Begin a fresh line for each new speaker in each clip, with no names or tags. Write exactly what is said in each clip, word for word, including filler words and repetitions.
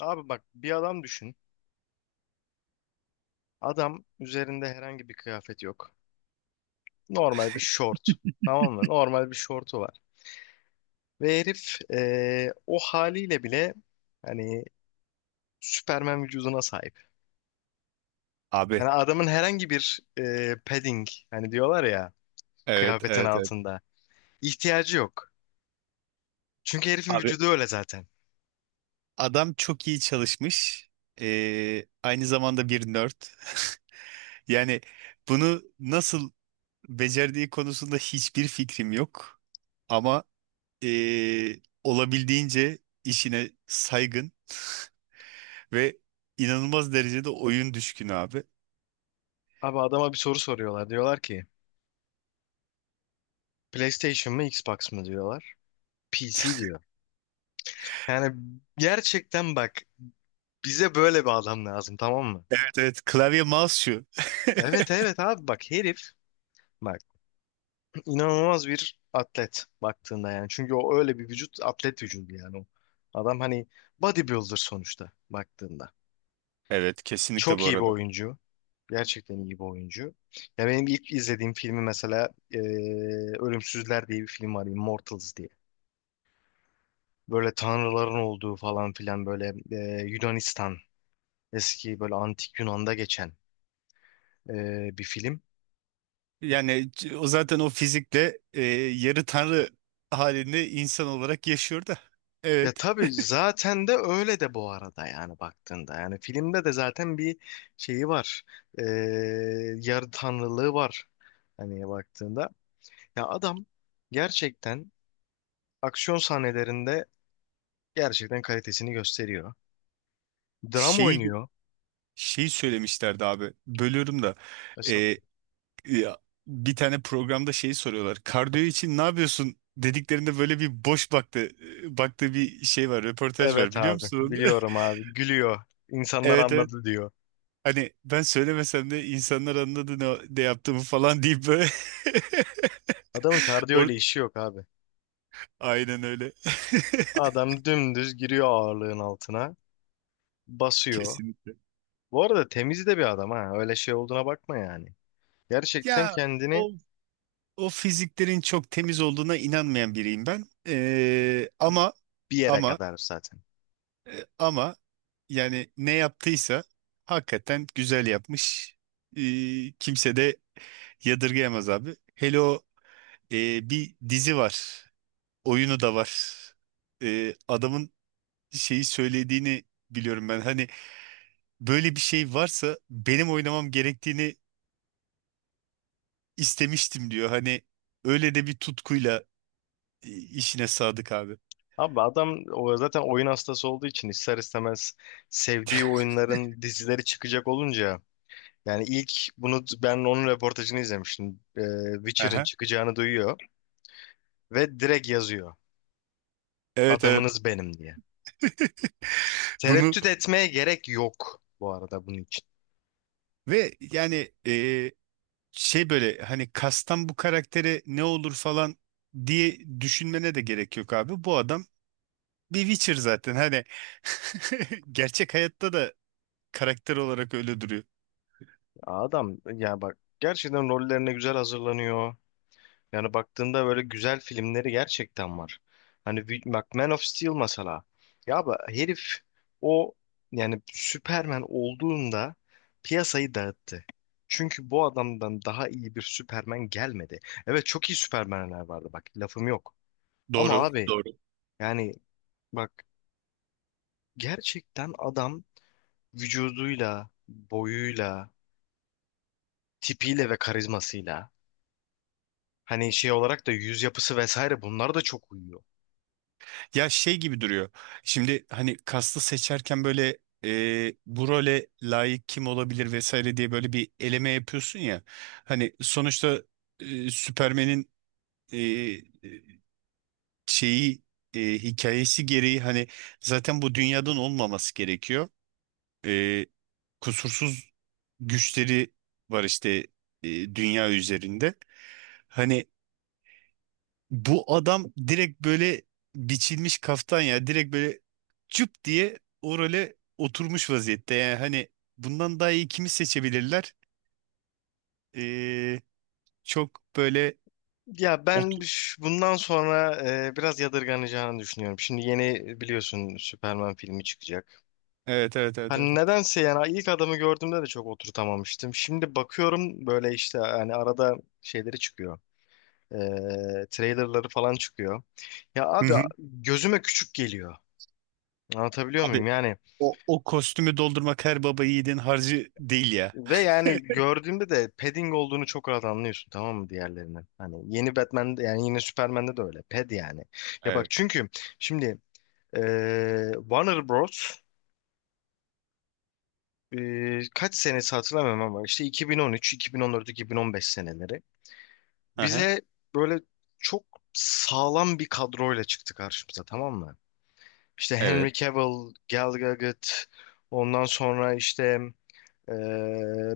Abi bak, bir adam düşün. Adam üzerinde herhangi bir kıyafet yok. Normal bir şort. Tamam mı? Normal bir şortu var. Ve herif eee, o haliyle bile hani Süpermen vücuduna sahip.
Abi.
Yani adamın herhangi bir eee, padding, hani diyorlar ya,
Evet,
kıyafetin
evet, evet.
altında ihtiyacı yok. Çünkü herifin
Abi
vücudu öyle zaten.
adam çok iyi çalışmış. Ee, aynı zamanda bir nerd. Yani bunu nasıl becerdiği konusunda hiçbir fikrim yok. Ama ee, olabildiğince işine saygın ve inanılmaz derecede oyun düşkünü abi.
Abi adama bir soru soruyorlar. Diyorlar ki PlayStation mı Xbox mı diyorlar. P C diyor. Yani gerçekten bak, bize böyle bir adam lazım, tamam mı?
Evet, evet. Klavye mouse şu.
Evet evet abi, bak herif, bak, inanılmaz bir atlet baktığında yani. Çünkü o öyle bir vücut, atlet vücudu yani o. Adam hani bodybuilder sonuçta baktığında.
Evet, kesinlikle bu
Çok iyi bir
arada.
oyuncu. Gerçekten iyi bir oyuncu. Ya benim ilk izlediğim filmi mesela eee, Ölümsüzler diye bir film var. Immortals diye. Böyle tanrıların olduğu falan filan, böyle eee, Yunanistan, eski böyle antik Yunan'da geçen eee, bir film.
Yani c- o zaten o fizikle ee, yarı tanrı halinde insan olarak yaşıyor da.
Ya
Evet.
tabii zaten de öyle de bu arada, yani baktığında. Yani filmde de zaten bir şeyi var. Ee, yarı tanrılığı var. Hani baktığında. Ya adam gerçekten aksiyon sahnelerinde gerçekten kalitesini gösteriyor. Dram
şeyi
oynuyor.
Şeyi söylemişlerdi abi. Bölüyorum da.
Mesela,
Ee, ya, Bir tane programda şeyi soruyorlar. Kardiyo için ne yapıyorsun? Dediklerinde böyle bir boş baktı baktığı bir şey var, röportaj var
evet
biliyor
abi
musun onu?
biliyorum abi, gülüyor. İnsanlar
Evet evet.
anladı diyor.
Hani ben söylemesem de insanlar anladı ne, ne yaptığımı falan deyip böyle
Adamın kardiyo
Or-
ile işi yok abi.
Aynen öyle.
Adam dümdüz giriyor ağırlığın altına. Basıyor.
Kesinlikle.
Bu arada temiz de bir adam ha. Öyle şey olduğuna bakma yani. Gerçekten
Ya
kendini
o o fiziklerin çok temiz olduğuna inanmayan biriyim ben. Ee, ama
bir yere
ama
kadar zaten.
E, Ama yani ne yaptıysa hakikaten güzel yapmış. E, Kimse de yadırgayamaz abi. Hele o e, bir dizi var. Oyunu da var. E, adamın şeyi söylediğini biliyorum ben. Hani böyle bir şey varsa benim oynamam gerektiğini istemiştim diyor. Hani öyle de bir tutkuyla e, işine sadık abi.
Abi adam o zaten oyun hastası olduğu için, ister istemez sevdiği oyunların dizileri çıkacak olunca, yani ilk bunu ben onun röportajını izlemiştim. Ee, Witcher'ın
Aha.
çıkacağını duyuyor ve direkt yazıyor.
Evet evet.
Adamınız benim diye.
Bunu
Tereddüt etmeye gerek yok bu arada bunun için.
ve yani e, şey böyle hani kastan bu karaktere ne olur falan diye düşünmene de gerek yok abi. Bu adam bir Witcher zaten. Hani gerçek hayatta da karakter olarak öyle duruyor.
Adam ya bak, gerçekten rollerine güzel hazırlanıyor. Yani baktığında böyle güzel filmleri gerçekten var. Hani bir- bak, Man of Steel mesela. Ya bu herif, o, yani Superman olduğunda piyasayı dağıttı. Çünkü bu adamdan daha iyi bir Superman gelmedi. Evet, çok iyi Superman'ler vardı, bak lafım yok. Ama
Doğru.
abi
Doğru.
yani bak, gerçekten adam vücuduyla, boyuyla, tipiyle ve karizmasıyla, hani şey olarak da yüz yapısı vesaire, bunlar da çok uyuyor.
Ya şey gibi duruyor. Şimdi hani kastı seçerken böyle e, bu role layık kim olabilir vesaire diye böyle bir eleme yapıyorsun ya. Hani sonuçta e, Süpermen'in e, e, şeyi e, hikayesi gereği hani zaten bu dünyadan olmaması gerekiyor. E, Kusursuz güçleri var işte e, dünya üzerinde. Hani bu adam direkt böyle biçilmiş kaftan ya. Direkt böyle cüp diye o role oturmuş vaziyette. Yani hani bundan daha iyi kimi seçebilirler? Ee, Çok böyle
Ya ben
otur.
ş- bundan sonra e, biraz yadırganacağını düşünüyorum. Şimdi yeni biliyorsun, Superman filmi çıkacak.
Evet evet evet evet.
Hani
Evet.
nedense yani ilk adamı gördüğümde de çok oturtamamıştım. Şimdi bakıyorum böyle işte, hani arada şeyleri çıkıyor. E, trailerları falan çıkıyor. Ya
Hı
abi
hı.
gözüme küçük geliyor. Anlatabiliyor
Abi
muyum? Yani
o, o kostümü doldurmak her baba yiğidin harcı değil ya.
ve yani gördüğümde de padding olduğunu çok rahat anlıyorsun, tamam mı, diğerlerinin. Hani yeni Batman'de yani, yine Superman'de de öyle. Pad yani. Ya bak,
Evet.
çünkü şimdi Ee, Warner Bros. ee, kaç senesi hatırlamıyorum ama işte iki bin on üç, iki bin on dört, iki bin on beş seneleri.
Hı.
Bize böyle çok sağlam bir kadroyla çıktı karşımıza, tamam mı? İşte
Evet.
Henry Cavill, Gal Gadot, ondan sonra işte ee,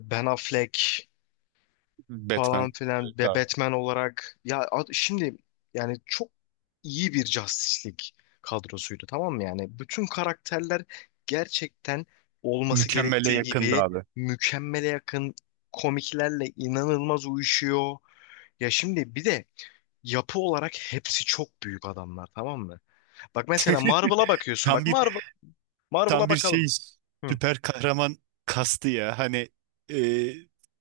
Ben Affleck falan
Batman.
filan
Evet
ve
abi.
Batman olarak ya ad- şimdi yani çok iyi bir Justice League kadrosuydu, tamam mı, yani bütün karakterler gerçekten olması
Mükemmele
gerektiği
yakındı
gibi,
abi.
mükemmele yakın, komiklerle inanılmaz uyuşuyor. Ya şimdi bir de yapı olarak hepsi çok büyük adamlar, tamam mı? Bak mesela Marvel'a bakıyorsun,
Tam
bak
bir
Marvel
Tam
Marvel'a
bir şey
bakalım. Hı,
süper kahraman kastı ya. Hani e,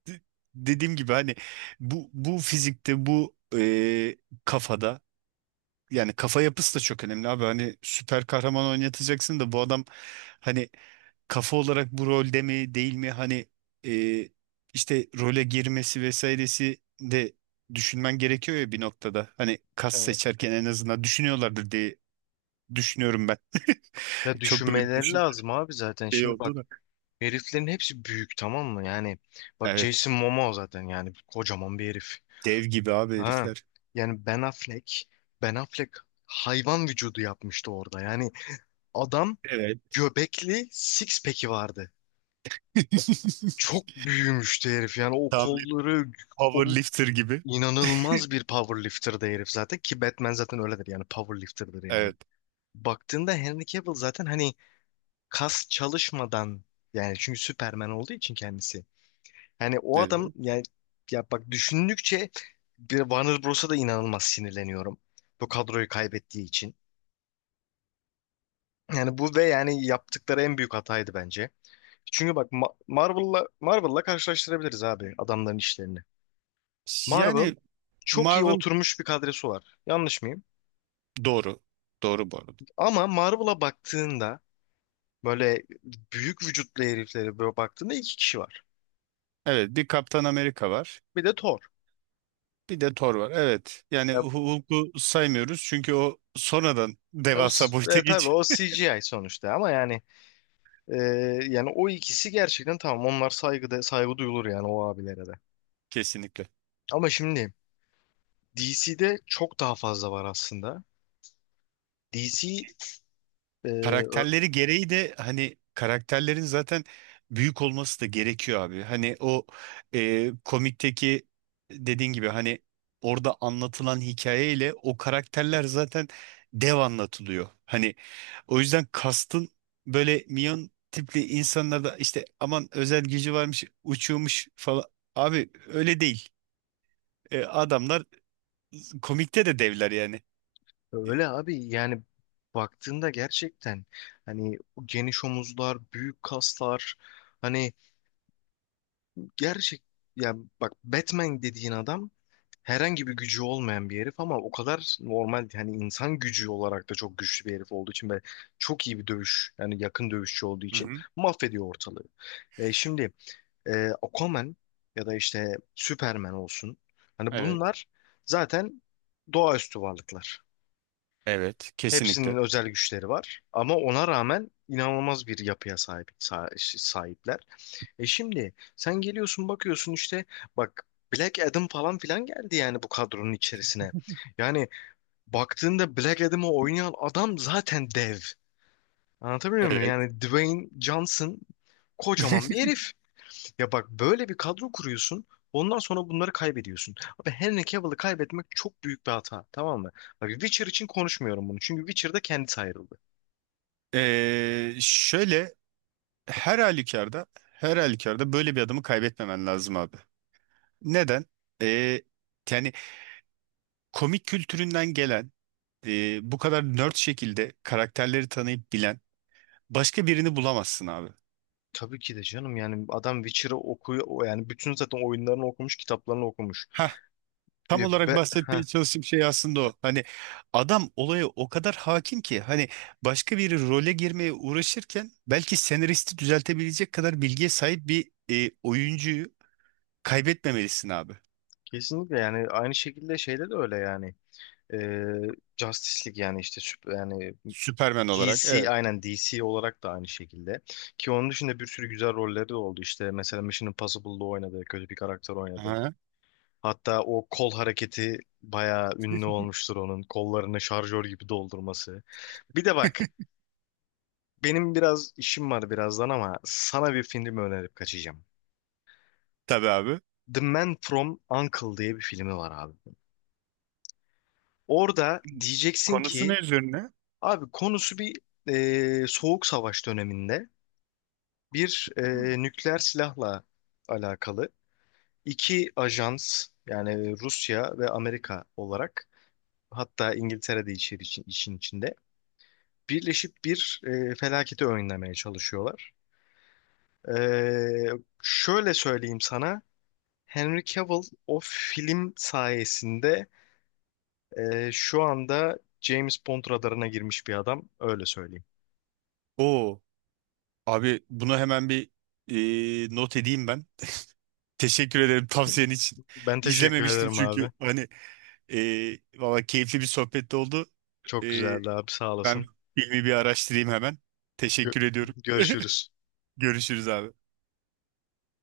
d- dediğim gibi hani bu bu fizikte bu e, kafada yani kafa yapısı da çok önemli abi. Hani süper kahraman oynatacaksın da bu adam hani kafa olarak bu rolde mi değil mi hani e, işte role girmesi vesairesi de düşünmen gerekiyor ya bir noktada. Hani kas
evet.
seçerken en azından düşünüyorlardır diye düşünüyorum ben.
Ya
Çok böyle
düşünmeleri
düşün
lazım abi zaten.
şey
Şimdi bak,
oldu da.
heriflerin hepsi büyük, tamam mı? Yani bak,
Evet.
Jason Momoa zaten yani kocaman bir herif.
Dev gibi abi
Ha.
herifler.
Yani Ben Affleck, Ben Affleck hayvan vücudu yapmıştı orada. Yani adam
Evet.
göbekli six pack'i vardı. Çok büyümüştü herif. Yani o
Tam bir
kolları, o-
powerlifter gibi.
inanılmaz bir powerlifter'dı herif zaten, ki Batman zaten öyledir yani, powerlifter'dır yani.
Evet.
Baktığında Henry Cavill zaten hani kas çalışmadan, yani çünkü Superman olduğu için kendisi, yani o adam
Evet.
yani, ya bak, düşündükçe bir Warner Bros'a da inanılmaz sinirleniyorum. Bu kadroyu kaybettiği için. Yani bu ve yani yaptıkları en büyük hataydı bence. Çünkü bak Ma- Marvel'la Marvel'la karşılaştırabiliriz abi adamların işlerini. Marvel
Yani
çok iyi
Marvel
oturmuş bir kadrosu var. Yanlış mıyım?
doğru. Doğru bu arada.
Ama Marvel'a baktığında böyle büyük vücutlu heriflere böyle baktığında iki kişi var.
Evet bir Kaptan Amerika var.
Bir de Thor.
Bir de Thor var. Evet. Yani
Ya,
Hulk'u saymıyoruz çünkü o sonradan
ya o,
devasa
s-
boyuta
e, tabii
geçiyor.
o C G I sonuçta, ama yani Ee, yani o ikisi gerçekten tamam. Onlar saygıda, saygı duyulur yani o abilere de.
Kesinlikle.
Ama şimdi D C'de çok daha fazla var aslında. D C e, ö-
Karakterleri gereği de hani karakterlerin zaten büyük olması da gerekiyor abi. Hani o e, komikteki dediğin gibi hani orada anlatılan hikayeyle o karakterler zaten dev anlatılıyor. Hani o yüzden kastın böyle minyon tipli insanlarda işte aman özel gücü varmış uçuyormuş falan. Abi öyle değil. E, adamlar komikte de devler yani. Hı
öyle abi yani, baktığında gerçekten hani geniş omuzlar, büyük kaslar, hani gerçek, yani bak Batman dediğin adam herhangi bir gücü olmayan bir herif, ama o kadar normal hani insan gücü olarak da çok güçlü bir herif olduğu için ve çok iyi bir dövüş, yani yakın dövüşçü olduğu için
hı.
mahvediyor ortalığı. E, şimdi e, Aquaman ya da işte Superman olsun, hani
Evet.
bunlar zaten doğaüstü varlıklar.
Evet.
Hepsinin
Kesinlikle.
özel güçleri var ama ona rağmen inanılmaz bir yapıya sahip sa- sahipler. E şimdi sen geliyorsun, bakıyorsun işte bak, Black Adam falan filan geldi yani bu kadronun içerisine. Yani baktığında Black Adam'ı oynayan adam zaten dev. Anlatabiliyor muyum?
Evet.
Yani Dwayne Johnson kocaman bir herif. Ya bak, böyle bir kadro kuruyorsun. Ondan sonra bunları kaybediyorsun. Abi Henry Cavill'ı kaybetmek çok büyük bir hata. Tamam mı? Bak, Witcher için konuşmuyorum bunu. Çünkü Witcher'da kendisi ayrıldı.
Ee, şöyle her halükarda her halükarda böyle bir adamı kaybetmemen lazım abi. Neden? Ee, Yani komik kültüründen gelen e, bu kadar nerd şekilde karakterleri tanıyıp bilen başka birini bulamazsın abi.
Tabii ki de canım, yani adam Witcher'ı okuyor o, yani bütün zaten oyunlarını okumuş, kitaplarını okumuş.
Tam
E, be,
olarak
heh,
bahsetmeye çalıştığım şey aslında o. Hani adam olaya o kadar hakim ki hani başka bir role girmeye uğraşırken belki senaristi düzeltebilecek kadar bilgiye sahip bir e, oyuncuyu kaybetmemelisin abi.
kesinlikle, yani aynı şekilde şeyde de öyle yani. E, Justice League yani işte süp- yani
Süpermen olarak.
D C,
Evet.
aynen D C olarak da aynı şekilde. Ki onun dışında bir sürü güzel rolleri de oldu, işte mesela Mission Impossible'da oynadı, kötü bir karakter oynadı.
Aha.
Hatta o kol hareketi bayağı ünlü olmuştur, onun kollarını şarjör gibi doldurması. Bir de bak, benim biraz işim var birazdan, ama sana bir film önerip kaçacağım.
Tabii abi.
The Man from U N C L E diye bir filmi var abi. Orada diyeceksin
Konusu
ki
ne üzerine?
abi, konusu bir e, soğuk savaş döneminde bir e,
Hı.
nükleer silahla alakalı iki ajans, yani Rusya ve Amerika olarak, hatta İngiltere de içeri, için- işin içinde, birleşip bir e, felaketi önlemeye çalışıyorlar. E, şöyle söyleyeyim sana. Henry Cavill o film sayesinde e, şu anda James Bond radarına girmiş bir adam. Öyle söyleyeyim.
Oo, abi bunu hemen bir e, not edeyim ben. Teşekkür ederim tavsiyen için.
Ben teşekkür
İzlememiştim
ederim abi.
çünkü hani e, valla keyifli bir sohbet oldu.
Çok
E,
güzeldi abi. Sağ
Ben
olasın.
filmi bir araştırayım hemen.
Gö-
Teşekkür ediyorum.
görüşürüz.
Görüşürüz abi.